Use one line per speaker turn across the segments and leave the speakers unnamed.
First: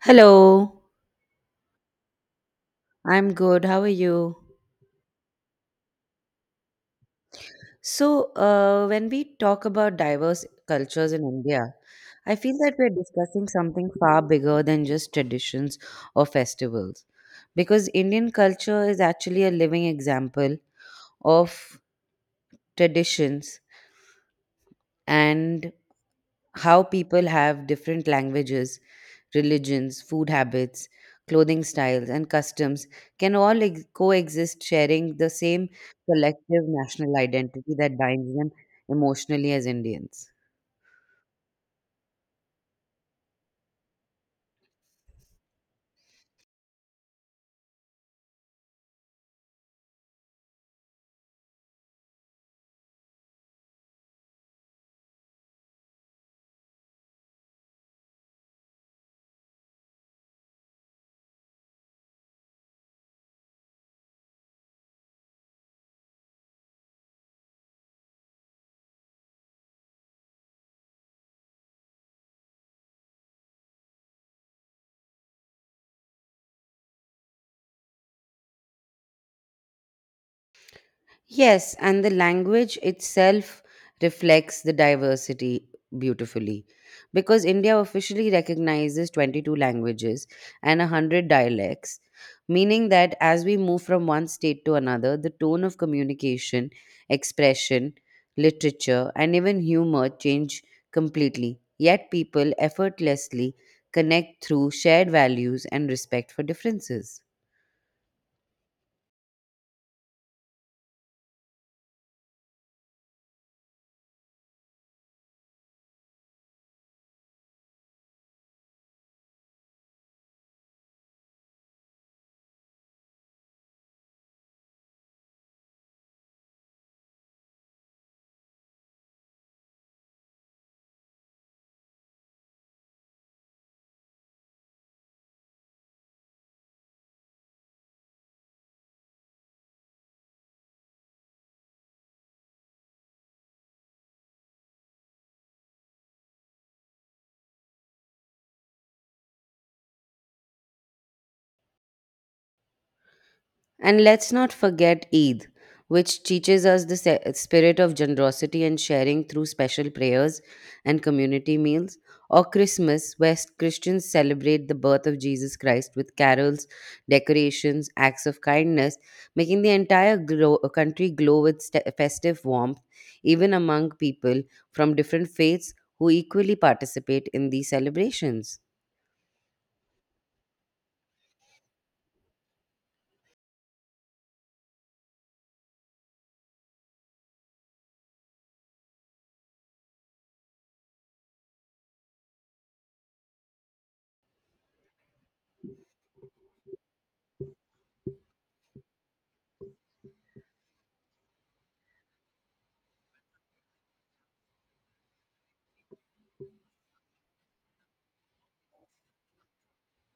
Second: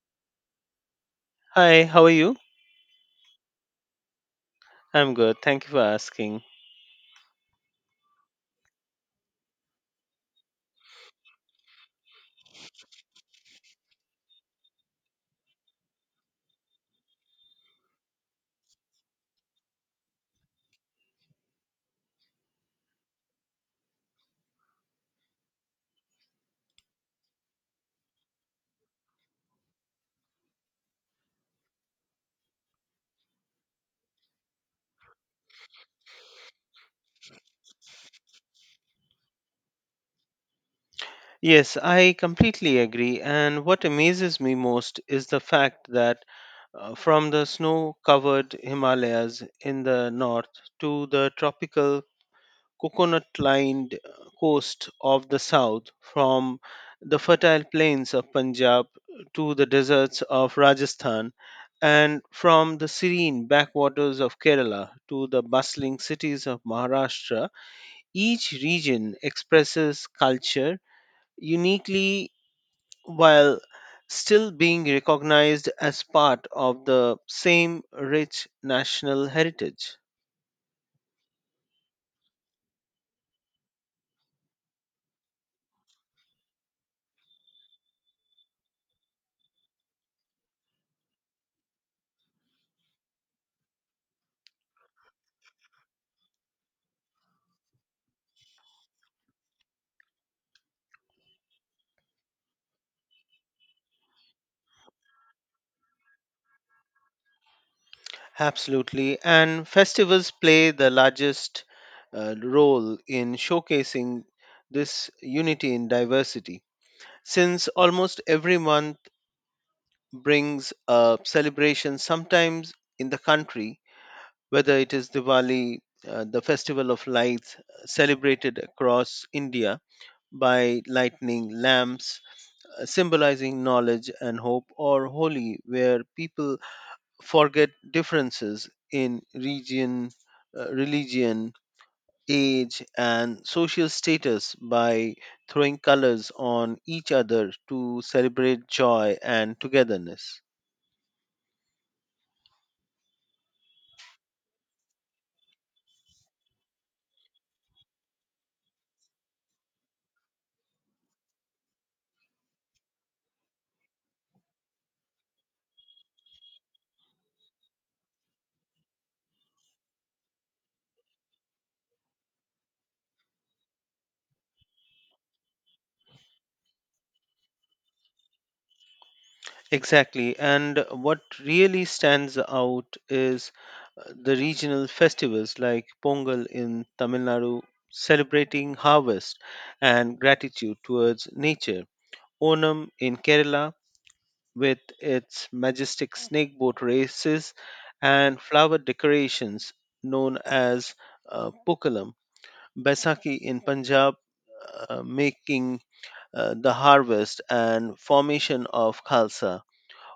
Hello,
Hi, how are you?
I'm good. How are you?
I'm good. Thank you for asking.
So when we talk about diverse cultures in India, I feel that we're discussing something far bigger than just traditions or festivals. Because Indian culture is actually a living example of traditions and how people have different languages, religions, food habits, clothing styles, and customs can all coexist, sharing the same collective national identity that binds them emotionally as Indians.
Yes, I completely agree. And what amazes me most is the fact that from the snow covered Himalayas in the north to the tropical coconut lined coast of the south, from the fertile plains of Punjab to the deserts of Rajasthan, and from the serene backwaters of Kerala to the bustling cities of Maharashtra. Each region expresses culture uniquely while still being recognized as part of the same rich national heritage.
Yes, and the language itself reflects the diversity beautifully because India officially recognizes 22 languages and 100 dialects, meaning that as we move from one state to another, the tone of communication, expression, literature, and even humor change completely. Yet people effortlessly connect through shared values and respect for differences.
Absolutely. And festivals play the largest role in showcasing this unity in diversity, since almost every month brings a celebration, sometimes in the country, whether it is Diwali, the festival of lights celebrated across India by lightning lamps, symbolizing knowledge and hope, or Holi, where people forget differences in region, religion, age, and social status by throwing colors on each other to celebrate joy and togetherness.
And let's not forget Eid, which teaches us the spirit of generosity and sharing through special prayers and community meals, or Christmas, where Christians celebrate the birth of Jesus Christ with carols, decorations, acts of kindness, making the entire country glow with festive warmth, even among people from different faiths who equally participate in these celebrations.
Exactly. And what really stands out is the regional festivals like Pongal in Tamil Nadu, celebrating harvest and gratitude towards nature, Onam in Kerala, with its majestic snake boat races and flower decorations known as Pukkalam, Baisakhi in Punjab, making the harvest and formation of Khalsa,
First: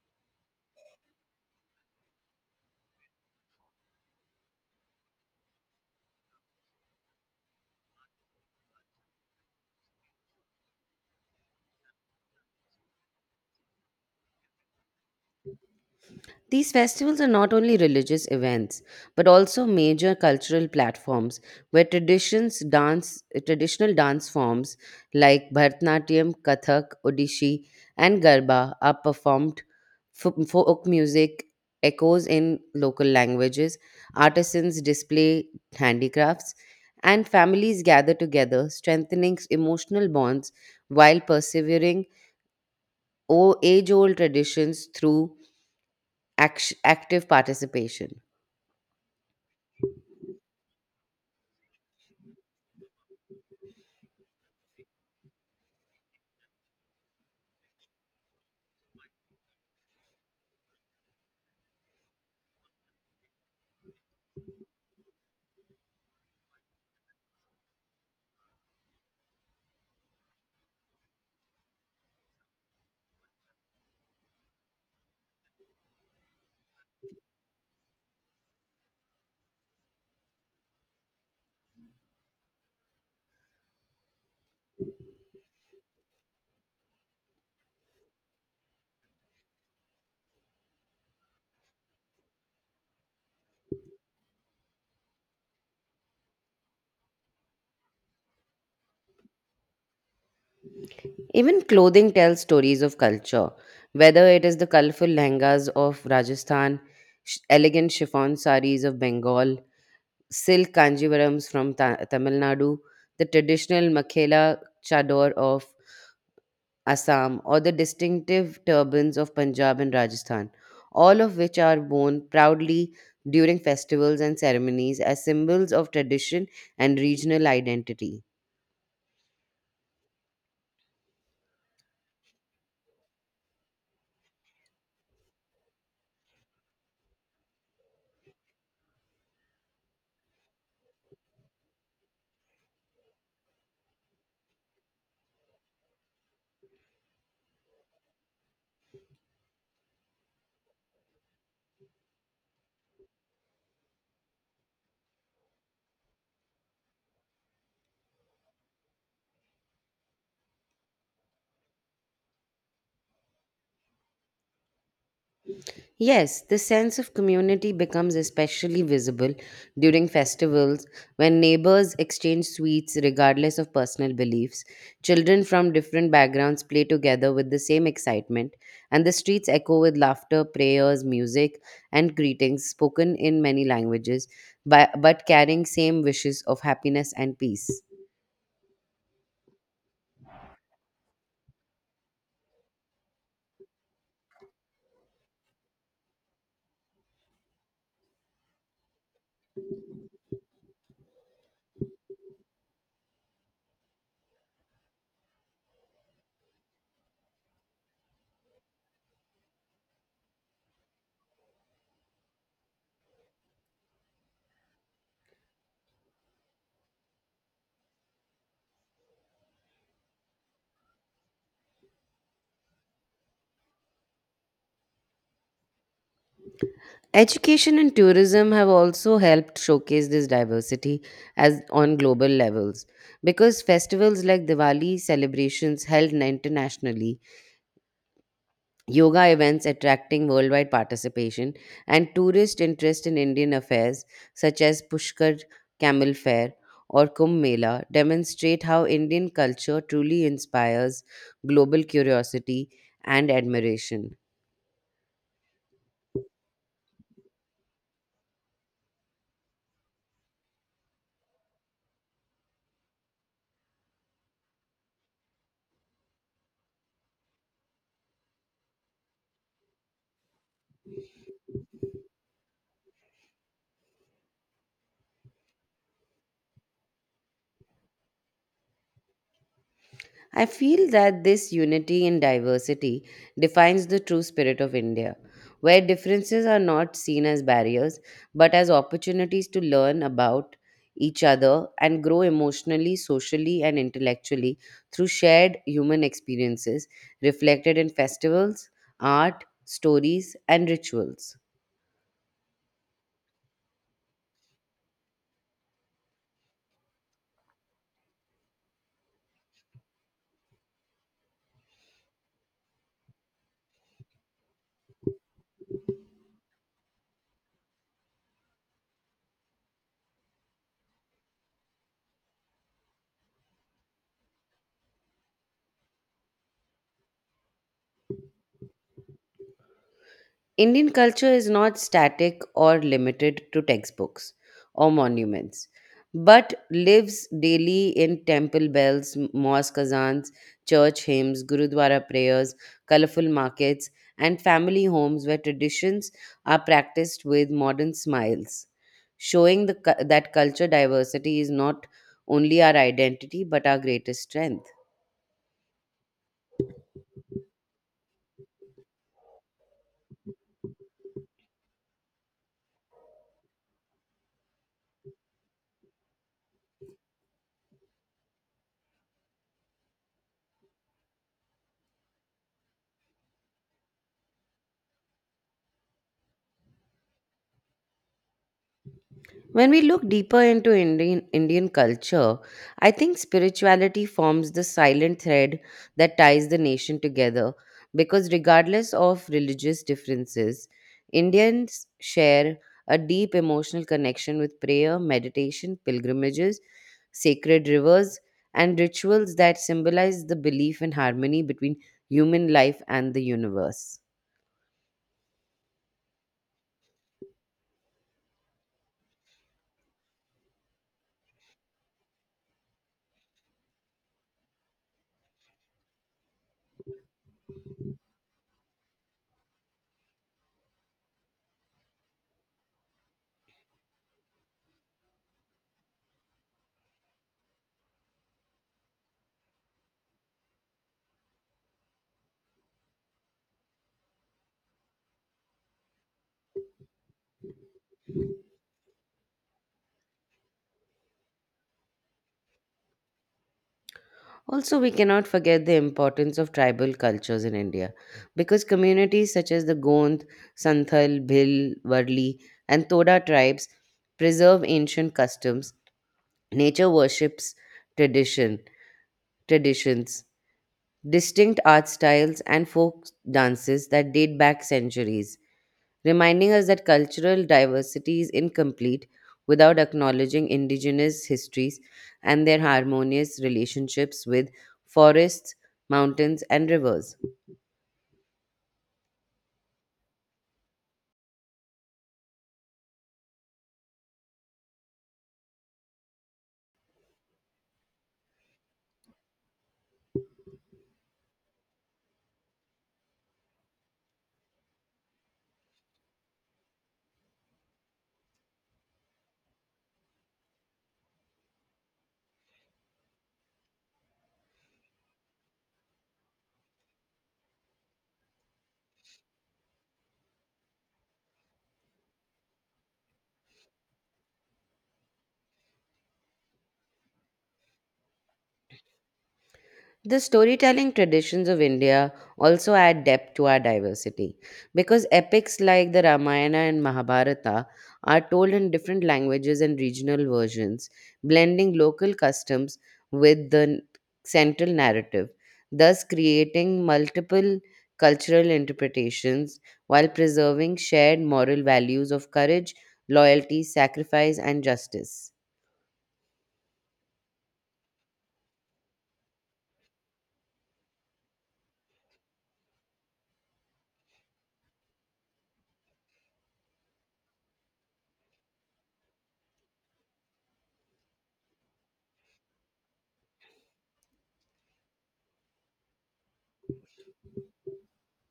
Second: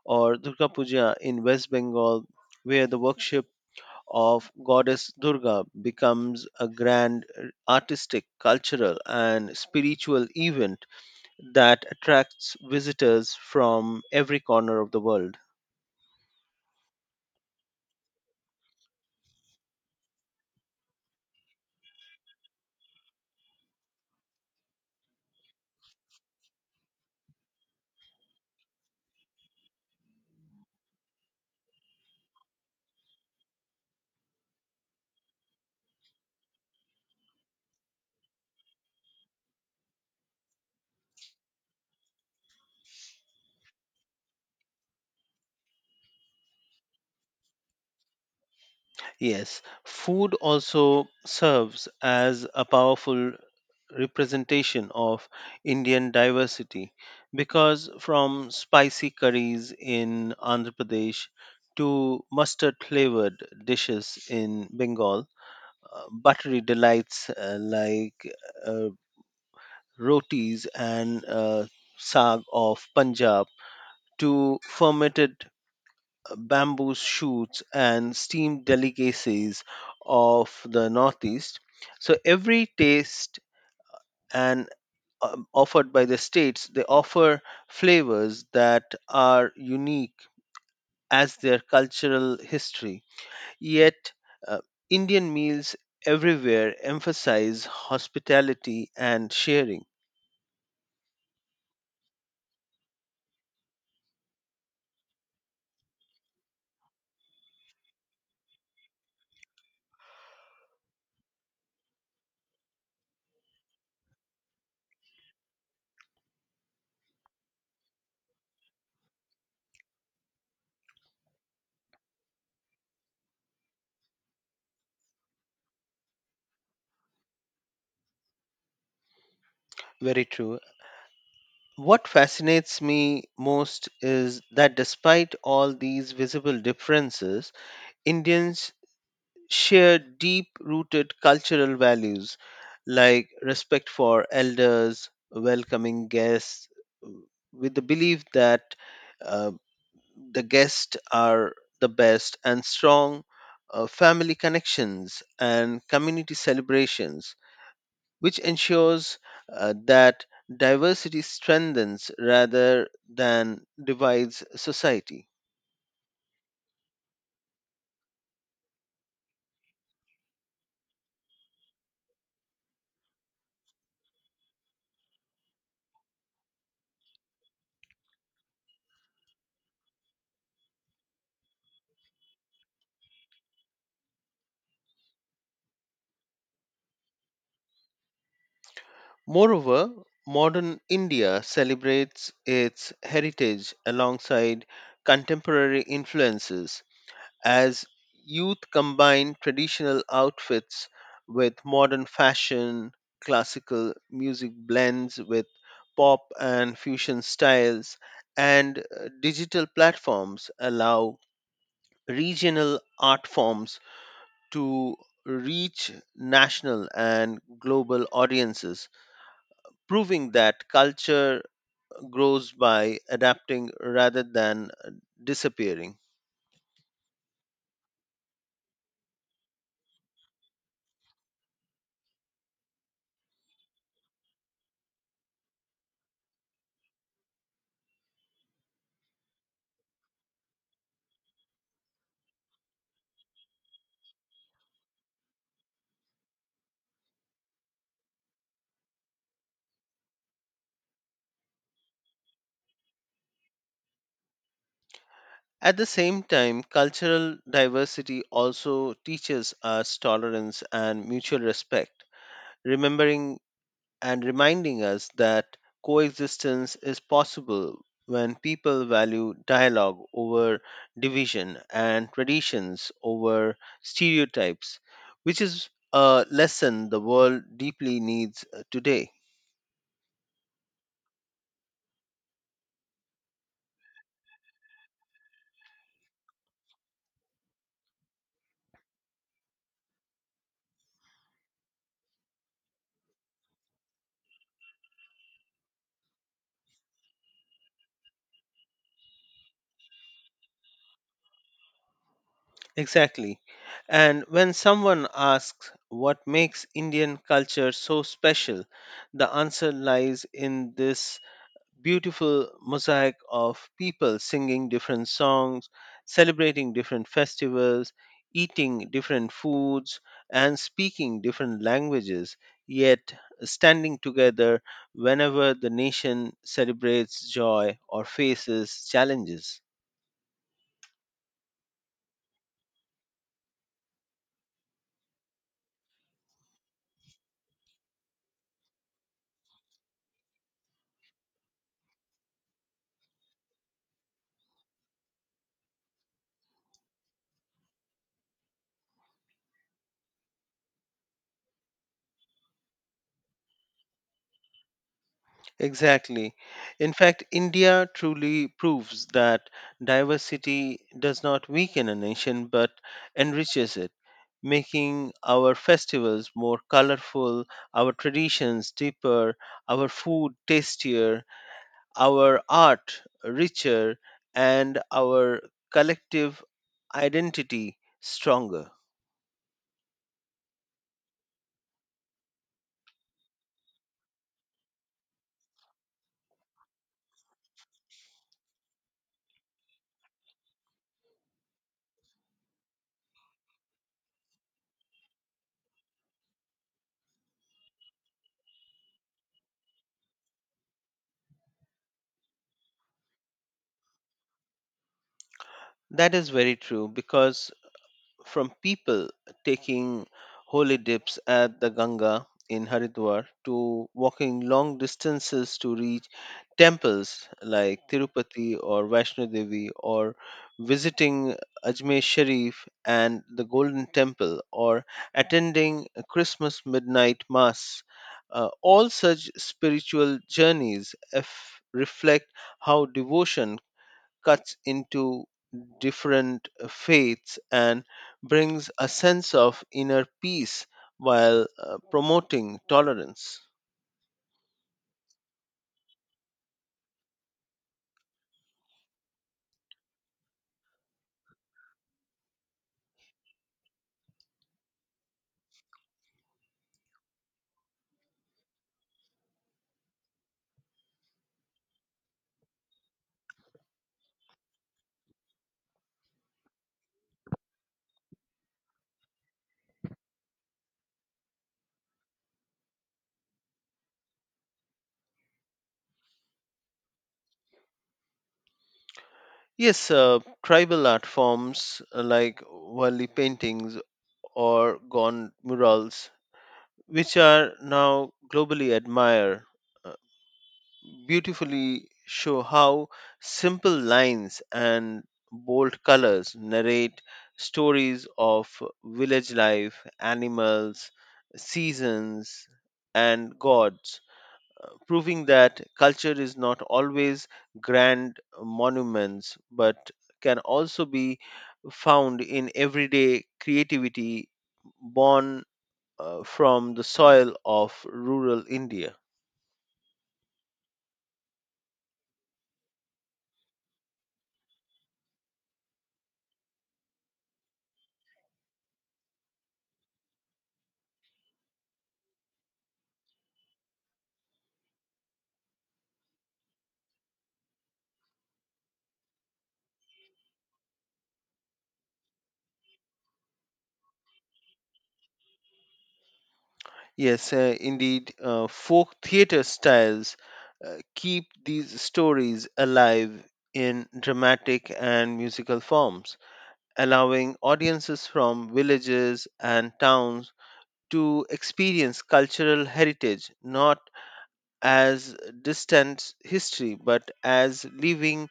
or Durga Puja in West Bengal, where the worship of goddess Durga becomes a grand artistic, cultural, and spiritual event that attracts visitors from every corner of the world.
These festivals are not only religious events, but also major cultural platforms where traditions dance, traditional dance forms like Bharatanatyam, Kathak, Odishi, and Garba are performed. Folk music echoes in local languages, artisans display handicrafts, and families gather together, strengthening emotional bonds while persevering age old traditions through active participation.
Yes, food also serves as a powerful representation of Indian diversity, because from spicy curries in Andhra Pradesh to mustard flavored dishes in Bengal, buttery delights like uh, rotis and saag of Punjab to fermented bamboo shoots, and steamed delicacies of the Northeast. So every taste and, offered by the states, they offer flavors that are unique as their cultural history. Yet, uh, Indian meals everywhere emphasize hospitality and sharing.
Even clothing tells stories of culture, whether it is the colorful lehengas of Rajasthan, elegant chiffon saris of Bengal, silk kanjivarams from Tamil Nadu, the traditional makhela chador of Assam, or the distinctive turbans of Punjab and Rajasthan, all of which are worn proudly during festivals and ceremonies as symbols of tradition and regional identity.
Very true. What fascinates me most is that despite all these visible differences, Indians share deep rooted cultural values like respect for elders, welcoming guests, w- with the belief that, uh, the guests are the best, and strong family connections and community celebrations, which ensures that diversity strengthens rather than divides society.
Yes, the sense of community becomes especially visible during festivals when neighbors exchange sweets regardless of personal beliefs. Children from different backgrounds play together with the same excitement, and the streets echo with laughter, prayers, music, and greetings spoken in many languages, but carrying same wishes of happiness and peace.
Moreover, modern India celebrates its heritage alongside contemporary influences as youth combine traditional outfits with modern fashion, classical music blends with pop and fusion styles, and digital platforms allow regional art forms to reach national and global audiences, proving that culture grows by adapting rather than disappearing.
Education and tourism have also helped showcase this diversity as on global levels because festivals like Diwali celebrations held internationally, yoga events attracting worldwide participation, and tourist interest in Indian affairs such as Pushkar Camel Fair or Kumbh Mela demonstrate how Indian culture truly inspires global curiosity and admiration.
At the same time, cultural diversity also teaches us tolerance and mutual respect, remembering and reminding us that coexistence is possible when people value dialogue over division and traditions over stereotypes, which is a lesson the world deeply needs today.
I feel that this unity in diversity defines the true spirit of India, where differences are not seen as barriers but as opportunities to learn about each other and grow emotionally, socially, and intellectually through shared human experiences reflected in festivals, art, stories, and rituals.
Exactly. And when someone asks what makes Indian culture so special, the answer lies in this beautiful mosaic of people singing different songs, celebrating different festivals, eating different foods, and speaking different languages, yet standing together whenever the nation celebrates joy or faces challenges.
Indian culture is not static or limited to textbooks or monuments, but lives daily in temple bells, mosque azans, church hymns, gurudwara prayers, colorful markets, and family homes where traditions are practiced with modern smiles, showing that culture diversity is not only our identity but our greatest strength.
Exactly. In fact, India truly proves that diversity does not weaken a nation but enriches it, making our festivals more colorful, our traditions deeper, our food tastier, our art richer, and our collective identity stronger.
When we look deeper into Indian culture, I think spirituality forms the silent thread that ties the nation together because, regardless of religious differences, Indians share a deep emotional connection with prayer, meditation, pilgrimages, sacred rivers, and rituals that symbolize the belief in harmony between human life and the universe.
That is very true, because from people taking holy dips at the Ganga in Haridwar, to walking long distances to reach temples like Tirupati or Vaishno Devi, or visiting Ajmer Sharif and the Golden Temple, or attending a Christmas midnight mass. All such spiritual journeys reflect how devotion cuts into different faiths and brings a sense of inner peace while promoting tolerance.
Also, we cannot forget the importance of tribal cultures in India because communities such as the Gond, Santhal, Bhil, Varli, and Toda tribes preserve ancient customs, nature worships, tradition, traditions distinct art styles and folk dances that date back centuries, reminding us that cultural diversity is incomplete without acknowledging indigenous histories and their harmonious relationships with forests, mountains, and rivers.
Yes, tribal art forms like Wali paintings or Gond murals, which are now globally admired, uh, beautifully show how simple lines and bold colors narrate stories of village life, animals, seasons, and gods, proving that culture is not always grand monuments but can also be found in everyday creativity born from the soil of rural India.
The storytelling traditions of India also add depth to our diversity because epics like the Ramayana and Mahabharata are told in different languages and regional versions, blending local customs with the central narrative, thus creating multiple cultural interpretations while preserving shared moral values of courage, loyalty, sacrifice, and justice.
Yes, indeed, folk theatre styles keep these stories alive in dramatic and musical forms, allowing audiences from villages and towns to experience cultural heritage not as distant history but as living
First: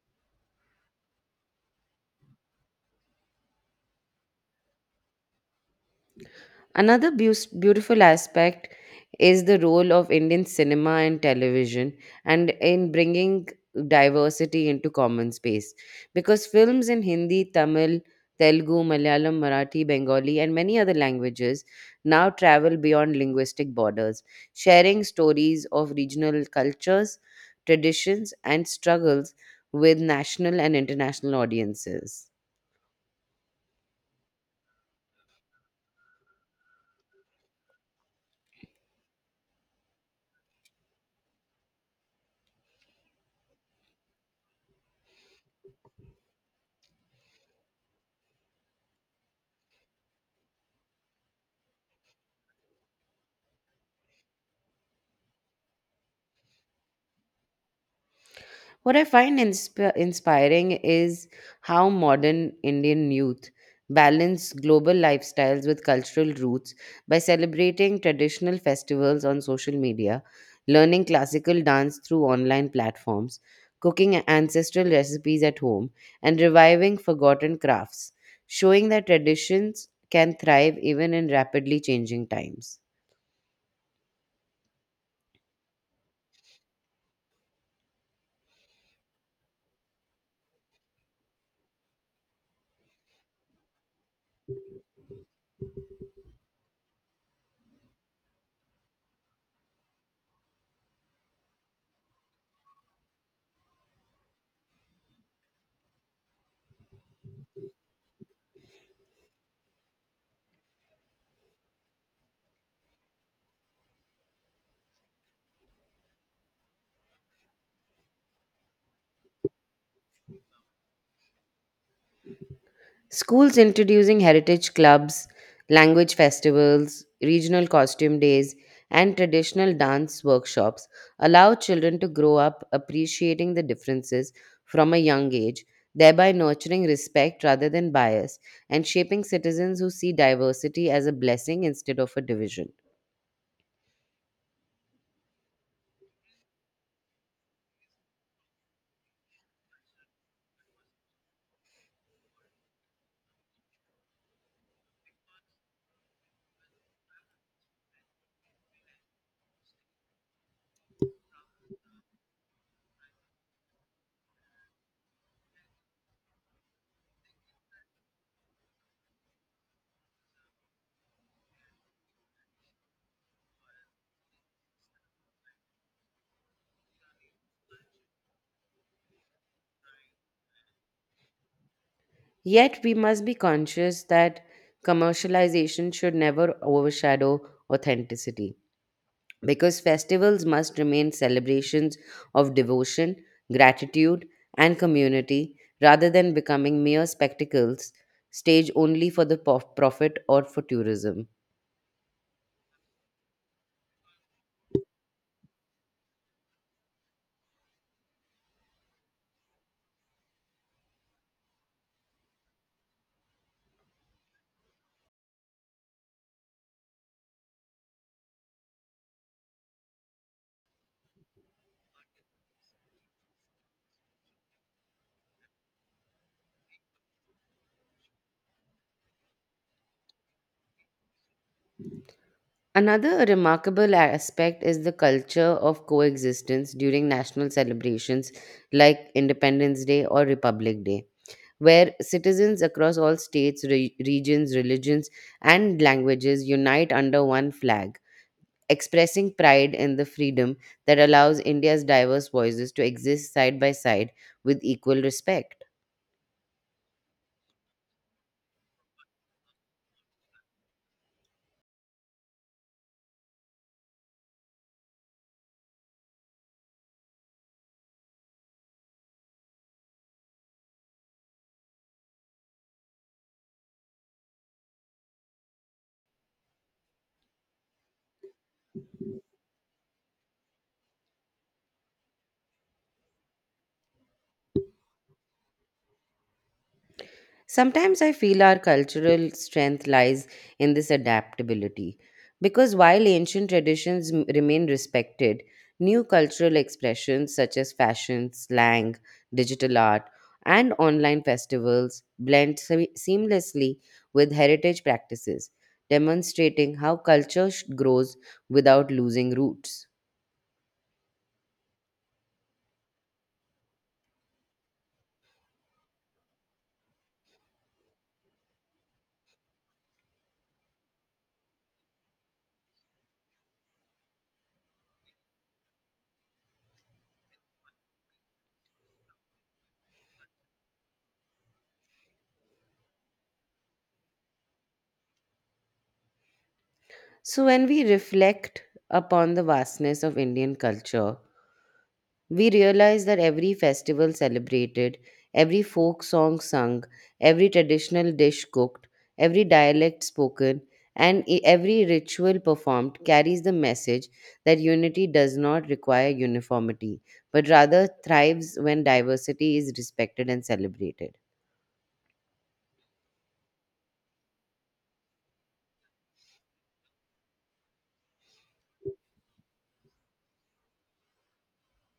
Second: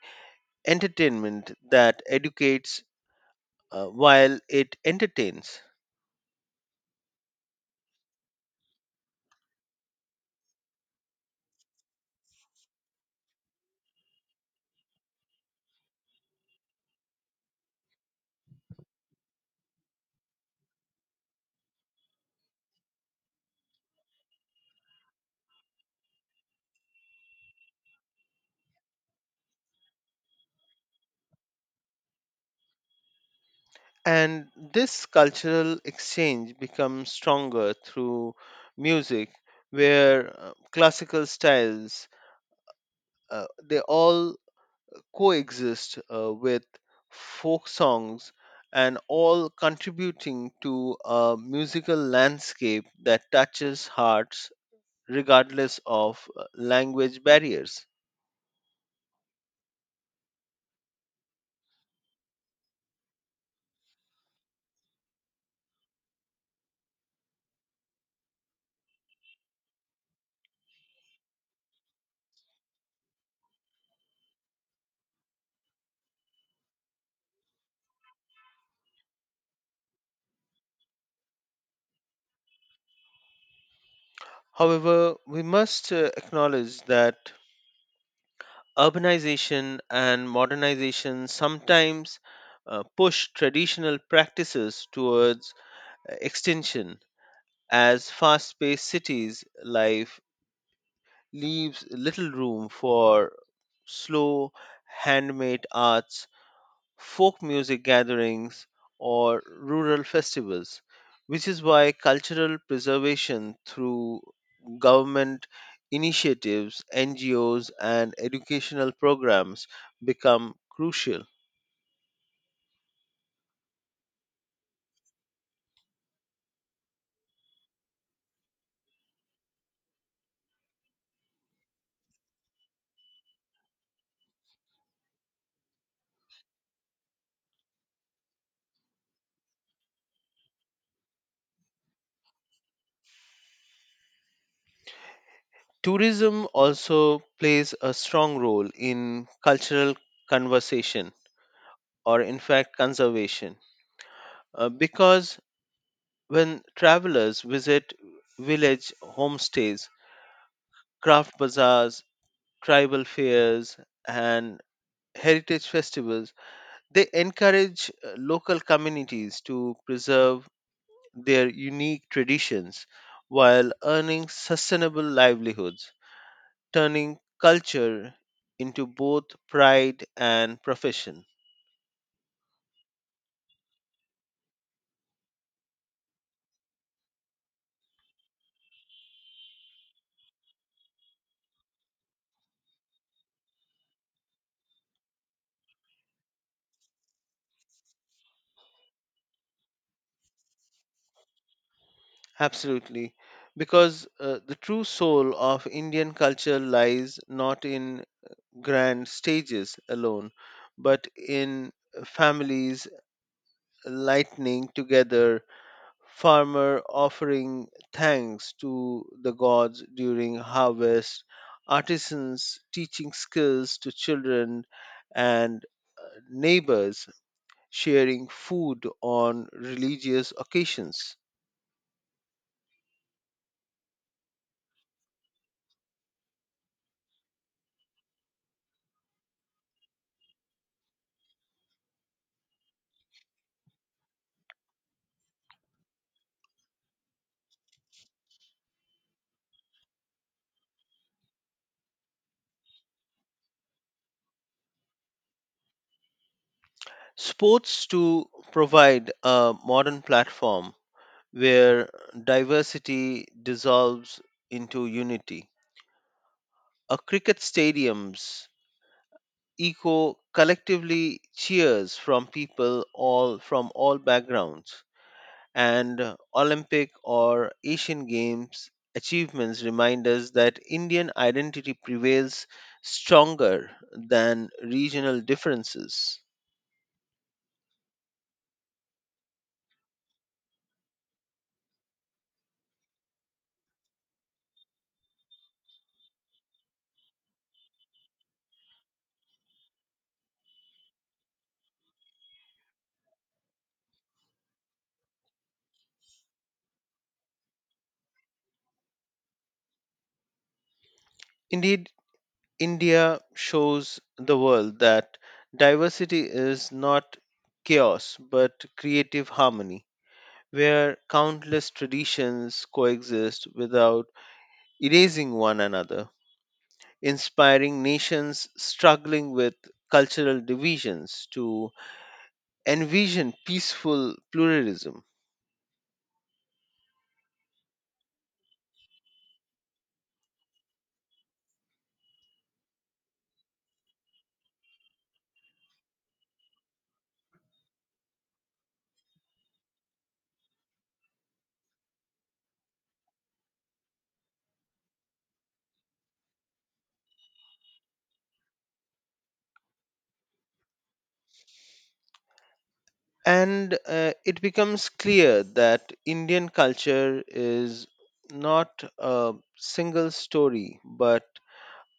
entertainment that educates while it entertains.
Another beautiful aspect is the role of Indian cinema and television and in bringing diversity into common space because films in Hindi, Tamil, Telugu, Malayalam, Marathi, Bengali, and many other languages now travel beyond linguistic borders, sharing stories of regional cultures, traditions, and struggles with national and international audiences.
And this cultural exchange becomes stronger through music, where classical styles, they all coexist with folk songs, and all contributing to a musical landscape that touches hearts regardless of language barriers.
What I find inspiring is how modern Indian youth balance global lifestyles with cultural roots by celebrating traditional festivals on social media, learning classical dance through online platforms, cooking ancestral recipes at home, and reviving forgotten crafts, showing that traditions can thrive even in rapidly changing times.
However, we must acknowledge that urbanization and modernization sometimes push traditional practices towards extinction, as fast-paced cities life leaves little room for slow handmade arts, folk music gatherings, or rural festivals, which is why cultural preservation through government initiatives, NGOs, and educational programs become crucial.
Schools introducing heritage clubs, language festivals, regional costume days, and traditional dance workshops allow children to grow up appreciating the differences from a young age, thereby nurturing respect rather than bias and shaping citizens who see diversity as a blessing instead of a division.
Tourism also plays a strong role in cultural conversation, or in fact, conservation, because when travelers visit village homestays, craft bazaars, tribal fairs, and heritage festivals, they encourage local communities to preserve their unique traditions while earning sustainable livelihoods, turning culture into both pride and profession.
Yet, we must be conscious that commercialization should never overshadow authenticity because festivals must remain celebrations of devotion, gratitude, and community rather than becoming mere spectacles staged only for the profit or for tourism.
Absolutely. Because the true soul of Indian culture lies not in grand stages alone, but in families lightning together, farmer offering thanks to the gods during harvest, artisans teaching skills to children, and neighbors sharing food on religious occasions.
Another remarkable aspect is the culture of coexistence during national celebrations like Independence Day or Republic Day, where citizens across all states, regions, religions, and languages unite under one flag expressing pride in the freedom that allows India's diverse voices to exist side by side with equal respect.
Sports to provide a modern platform where diversity dissolves into unity. A cricket stadiums echo collectively cheers from people all from all backgrounds, and olympic or asian games achievements remind us that indian identity prevails stronger than regional differences.
Sometimes I feel our cultural strength lies in this adaptability, because while ancient traditions remain respected, new cultural expressions such as fashion, slang, digital art, and online festivals blend seamlessly with heritage practices, demonstrating how culture grows without losing roots.
Indeed, india shows the world that diversity is not chaos but creative harmony, where countless traditions coexist without erasing one another, inspiring nations struggling with cultural divisions to envision peaceful pluralism.
So, when we reflect upon the vastness of Indian culture, we realize that every festival celebrated, every folk song sung, every traditional dish cooked, every dialect spoken, and every ritual performed carries the message that unity does not require uniformity, but rather thrives when diversity is respected and celebrated.
And it becomes clear that Indian culture is not a single story, but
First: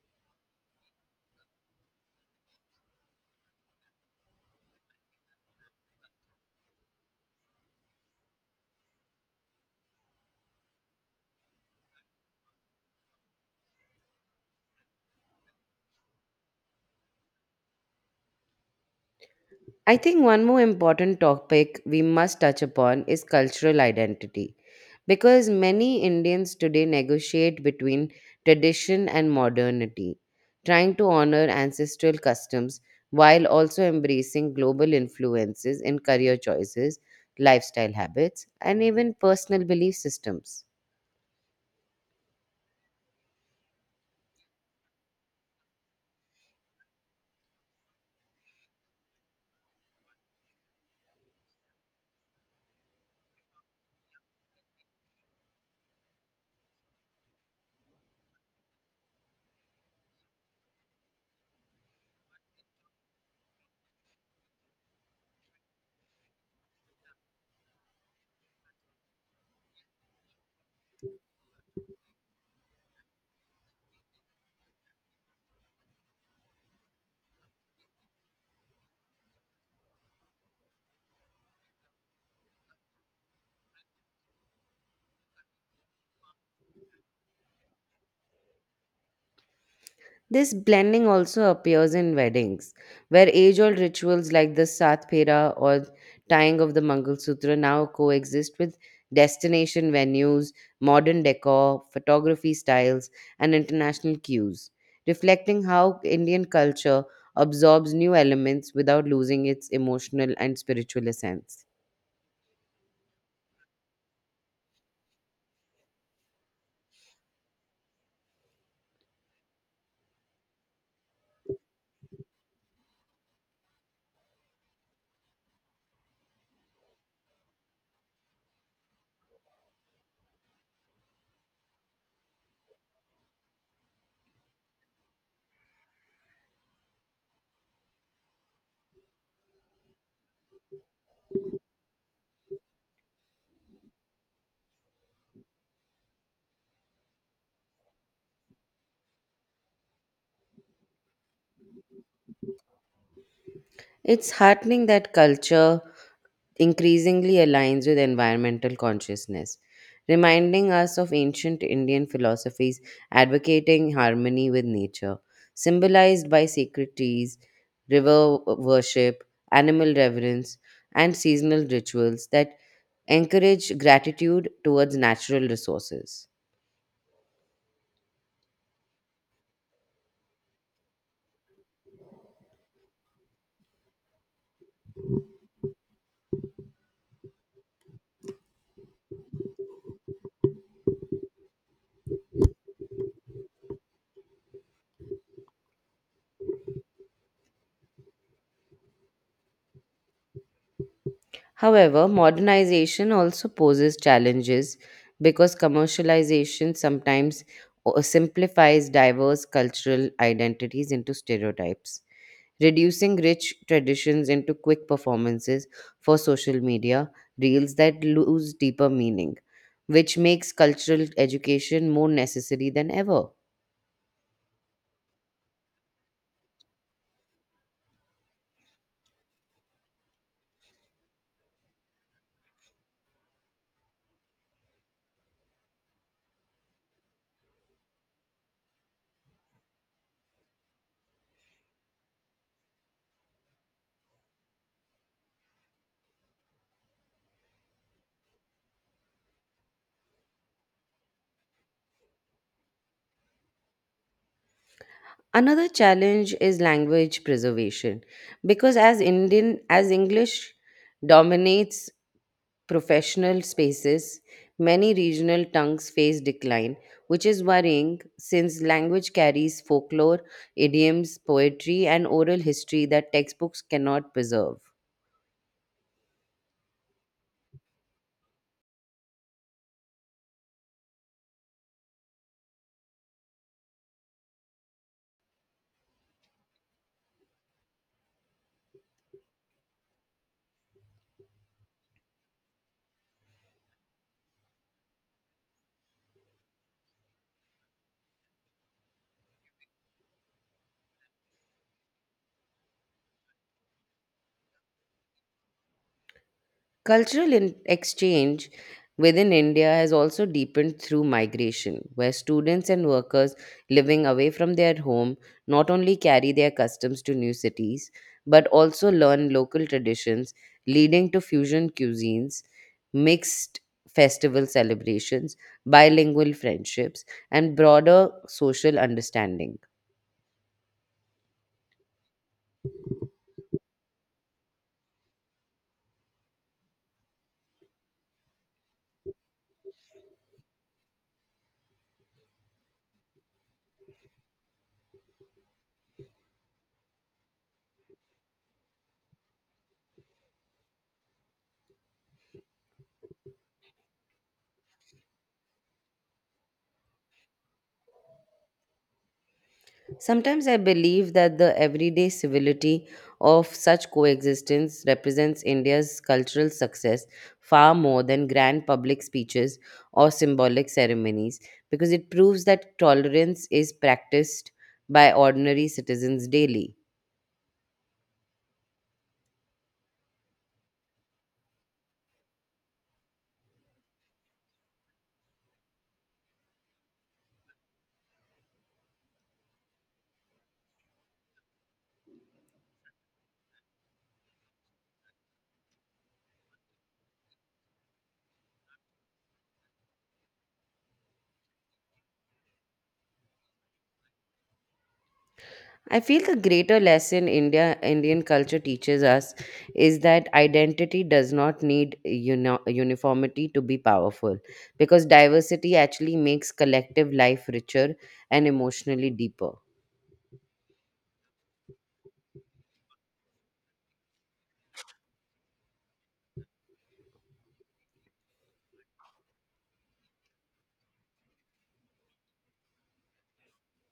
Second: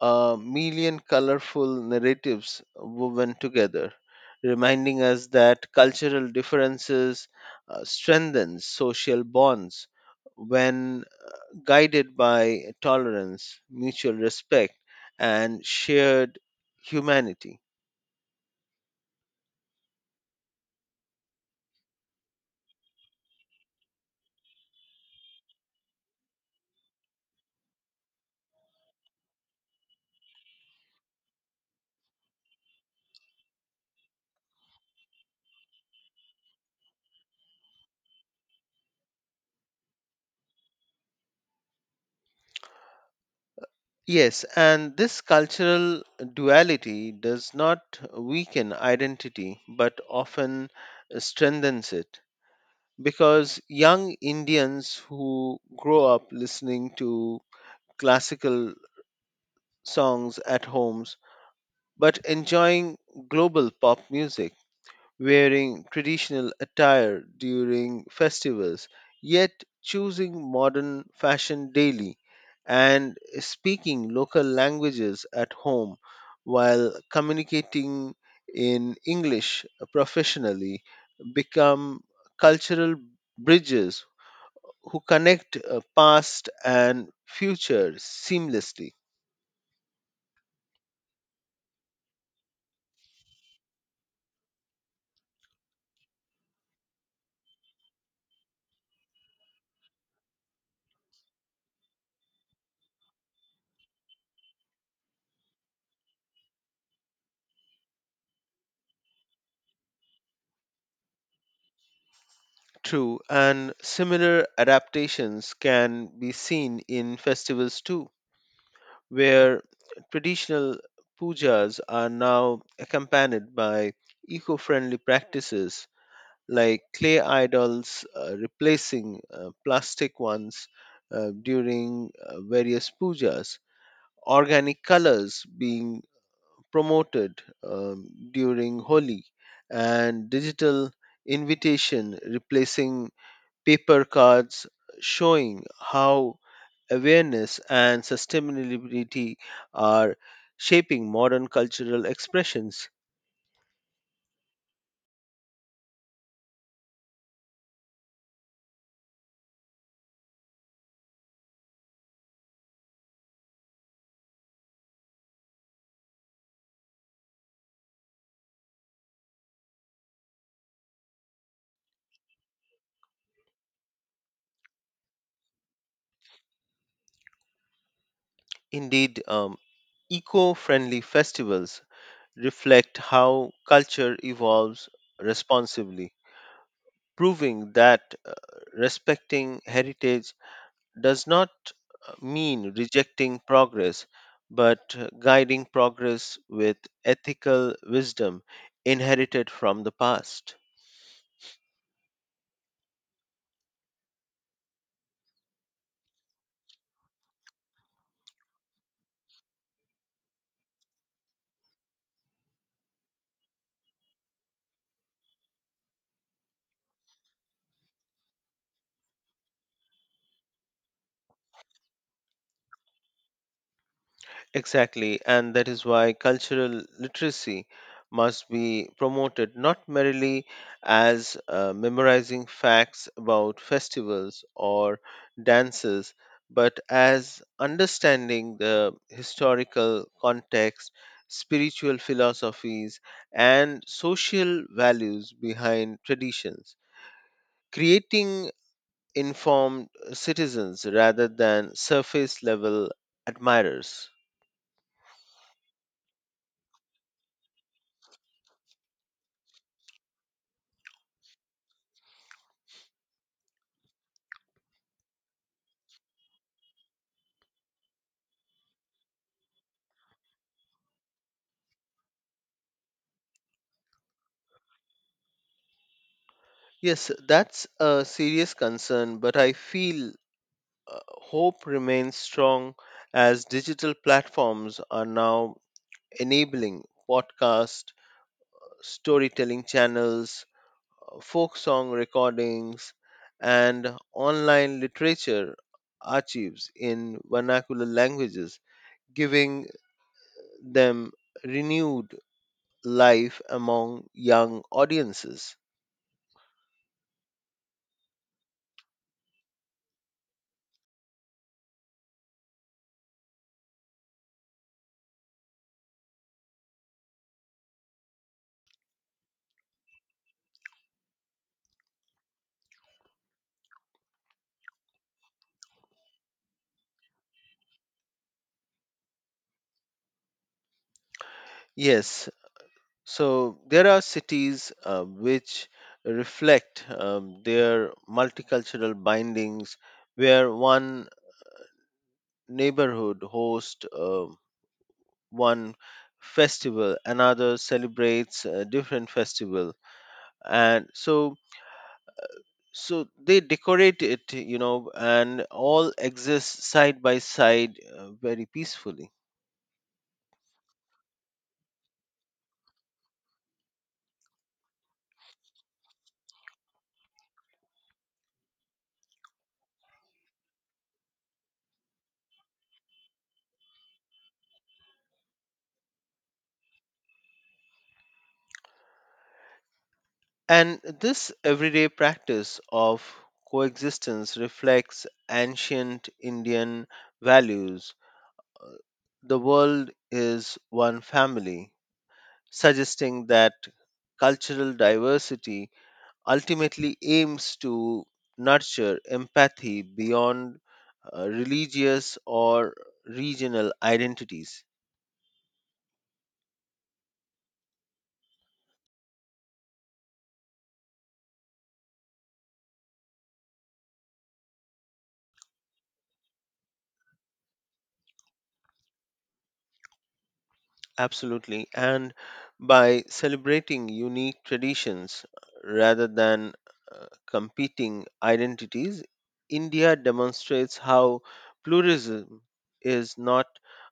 a million colorful narratives woven together, reminding us that cultural differences strengthen social bonds when guided by tolerance, mutual respect, and shared humanity.
I think one more important topic we must touch upon is cultural identity because many Indians today negotiate between tradition and modernity, trying to honor ancestral customs while also embracing global influences in career choices, lifestyle habits, and even personal belief systems.
Yes, and this cultural duality does not weaken identity but often strengthens it, because young Indians who grow up listening to classical songs at homes but enjoying global pop music, wearing traditional attire during festivals, yet choosing modern fashion daily, and speaking local languages at home while communicating in English professionally, become cultural bridges who connect past and future seamlessly.
This blending also appears in weddings, where age old rituals like the Sat Phera or tying of the Mangalsutra now coexist with destination venues, modern decor, photography styles, and international cues, reflecting how Indian culture absorbs new elements without losing its emotional and spiritual essence.
True, and similar adaptations can be seen in festivals too, where traditional pujas are now accompanied by eco friendly practices like clay idols replacing plastic ones during various pujas, organic colors being promoted during Holi, and digital invitation replacing paper cards, showing how awareness, and sustainability are shaping modern cultural expressions.
It's heartening that culture increasingly aligns with environmental consciousness, reminding us of ancient Indian philosophies advocating harmony with nature, symbolized by sacred trees, river worship, animal reverence, and seasonal rituals that encourage gratitude towards natural resources.
Indeed, eco friendly festivals reflect how culture evolves responsibly, proving that respecting heritage does not mean rejecting progress, but guiding progress with ethical wisdom inherited from the past.
However, modernization also poses challenges because commercialization sometimes simplifies diverse cultural identities into stereotypes, reducing rich traditions into quick performances for social media reels that lose deeper meaning, which makes cultural education more necessary than ever.
Exactly, and that is why cultural literacy must be promoted not merely as memorizing facts about festivals or dances, but as understanding the historical context, spiritual philosophies, and social values behind traditions, creating informed citizens rather than surface level admirers.
Another challenge is language preservation because as Indian as English dominates professional spaces, many regional tongues face decline, which is worrying since language carries folklore, idioms, poetry, and oral history that textbooks cannot preserve.
Yes, that's a serious concern, but I feel hope remains strong as digital platforms are now enabling podcast, storytelling channels, folk song recordings, and online literature archives in vernacular languages, giving them renewed life among young audiences.
Cultural exchange within India has also deepened through migration, where students and workers living away from their home not only carry their customs to new cities, but also learn local traditions, leading to fusion cuisines, mixed festival celebrations, bilingual friendships, and broader social understanding.
Yes. So there are cities which reflect their multicultural bindings, where one neighborhood hosts one festival, another celebrates a different festival, and so they decorate it, you know, and all exist side by side very peacefully.
Sometimes I believe that the everyday civility of such coexistence represents India's cultural success far more than grand public speeches or symbolic ceremonies because it proves that tolerance is practiced by ordinary citizens daily.
And this everyday practice of coexistence reflects ancient Indian values. The world is one family, suggesting that cultural diversity ultimately aims to nurture empathy beyond religious or regional identities.
I feel the greater lesson Indian culture teaches us is that identity does not need uniformity to be powerful because diversity actually makes collective life richer and emotionally deeper.
Absolutely. And by celebrating unique traditions rather than competing identities, India demonstrates how pluralism is not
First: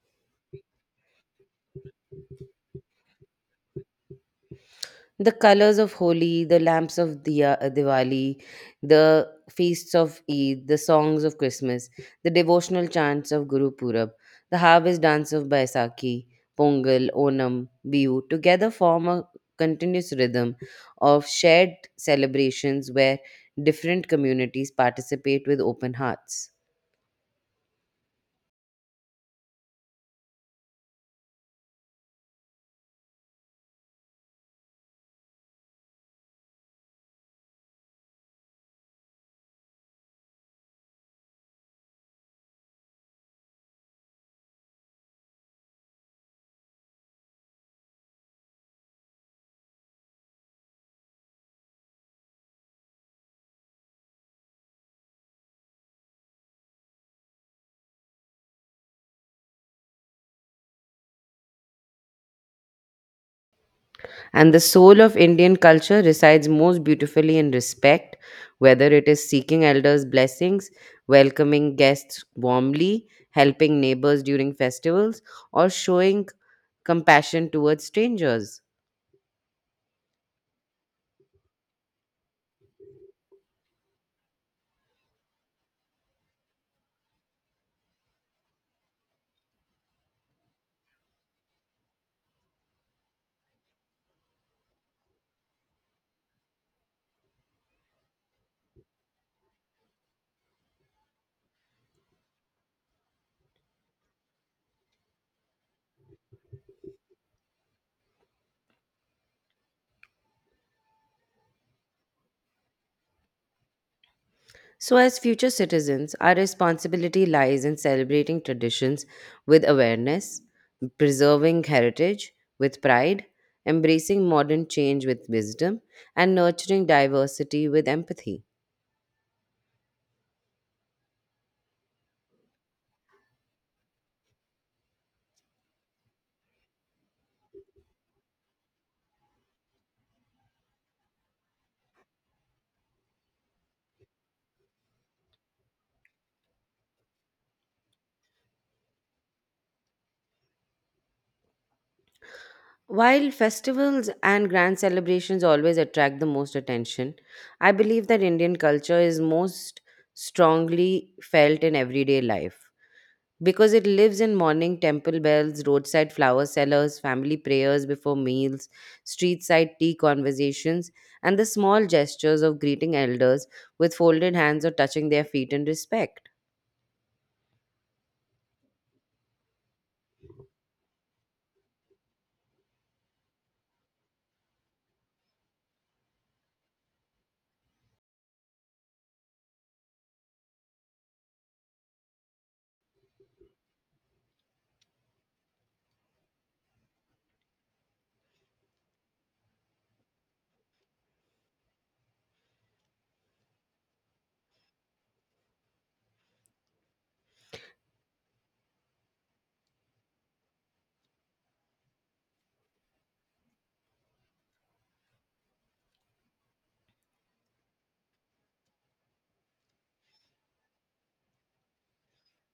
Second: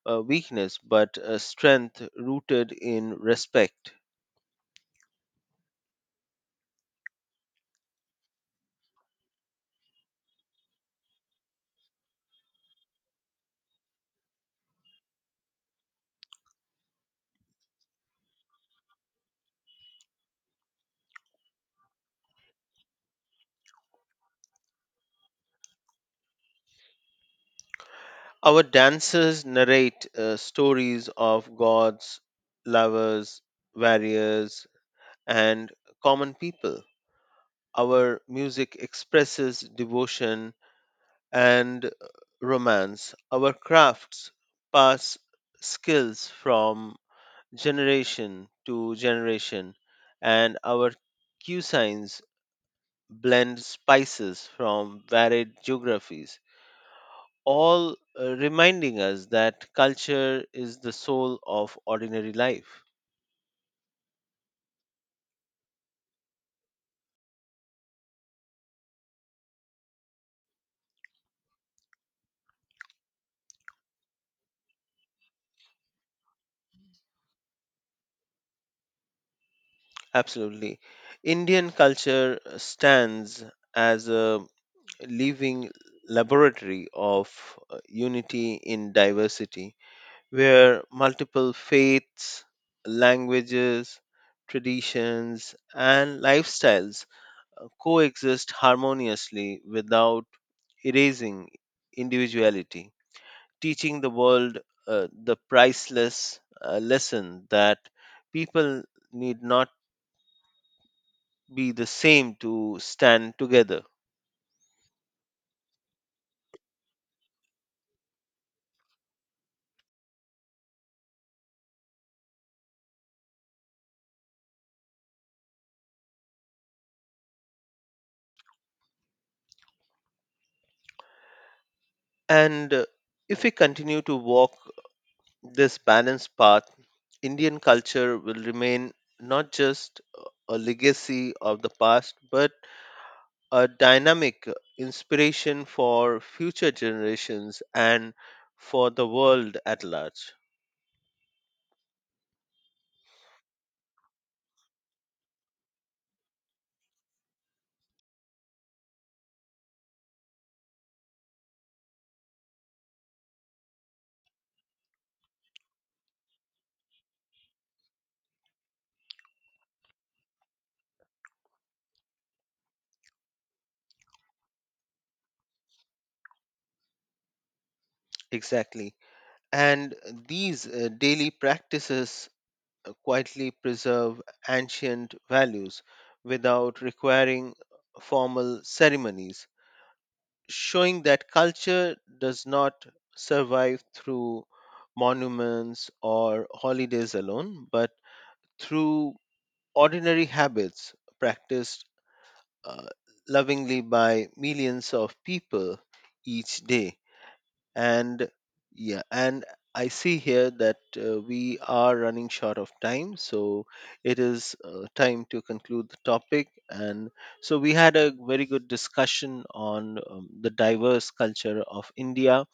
a weakness but a strength rooted in respect.
The colors of Holi, the lamps of Diwali, the feasts of Eid, the songs of Christmas, the devotional chants of Guru Purab, the harvest dance of Baisakhi, Pongal, Onam, Bihu together form a continuous rhythm of shared celebrations where different communities participate with open hearts.
Our dancers narrate stories of gods, lovers, warriors, and common people. Our music expresses devotion and romance. Our crafts pass skills from generation to generation, and our cuisines blend spices from varied geographies, all reminding us that culture is the soul of ordinary life.
And the soul of Indian culture resides most beautifully in respect, whether it is seeking elders' blessings, welcoming guests warmly, helping neighbors during festivals, or showing compassion towards strangers.
Absolutely. Indian culture stands as a living laboratory of unity in diversity, where multiple faiths, languages, traditions, and lifestyles coexist harmoniously without erasing individuality, teaching the world the priceless lesson that people need not be the same to stand together.
So, as future citizens, our responsibility lies in celebrating traditions with awareness, preserving heritage with pride, embracing modern change with wisdom, and nurturing diversity with empathy.
And if we continue to walk this balanced path, Indian culture will remain not just a legacy of the past, but a dynamic inspiration for future generations and for the world at large.
While festivals and grand celebrations always attract the most attention, I believe that Indian culture is most strongly felt in everyday life because it lives in morning temple bells, roadside flower sellers, family prayers before meals, street side tea conversations, and the small gestures of greeting elders with folded hands or touching their feet in respect.
Exactly. And these daily practices quietly preserve ancient values without requiring formal ceremonies, showing that culture does not survive through monuments or holidays alone, but through ordinary habits practiced uh, lovingly by millions of people each day. And yeah, and I see here that we are running short of time, so it is time to conclude the topic. And so we had a very good discussion on the diverse culture of India,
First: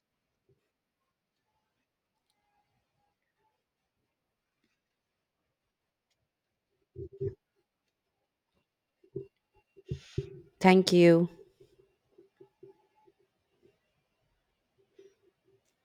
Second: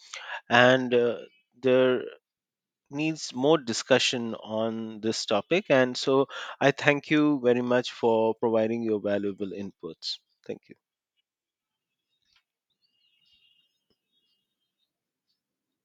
and there needs more discussion on this topic. And so I thank you very much for providing your valuable inputs. Thank you.
Thank you.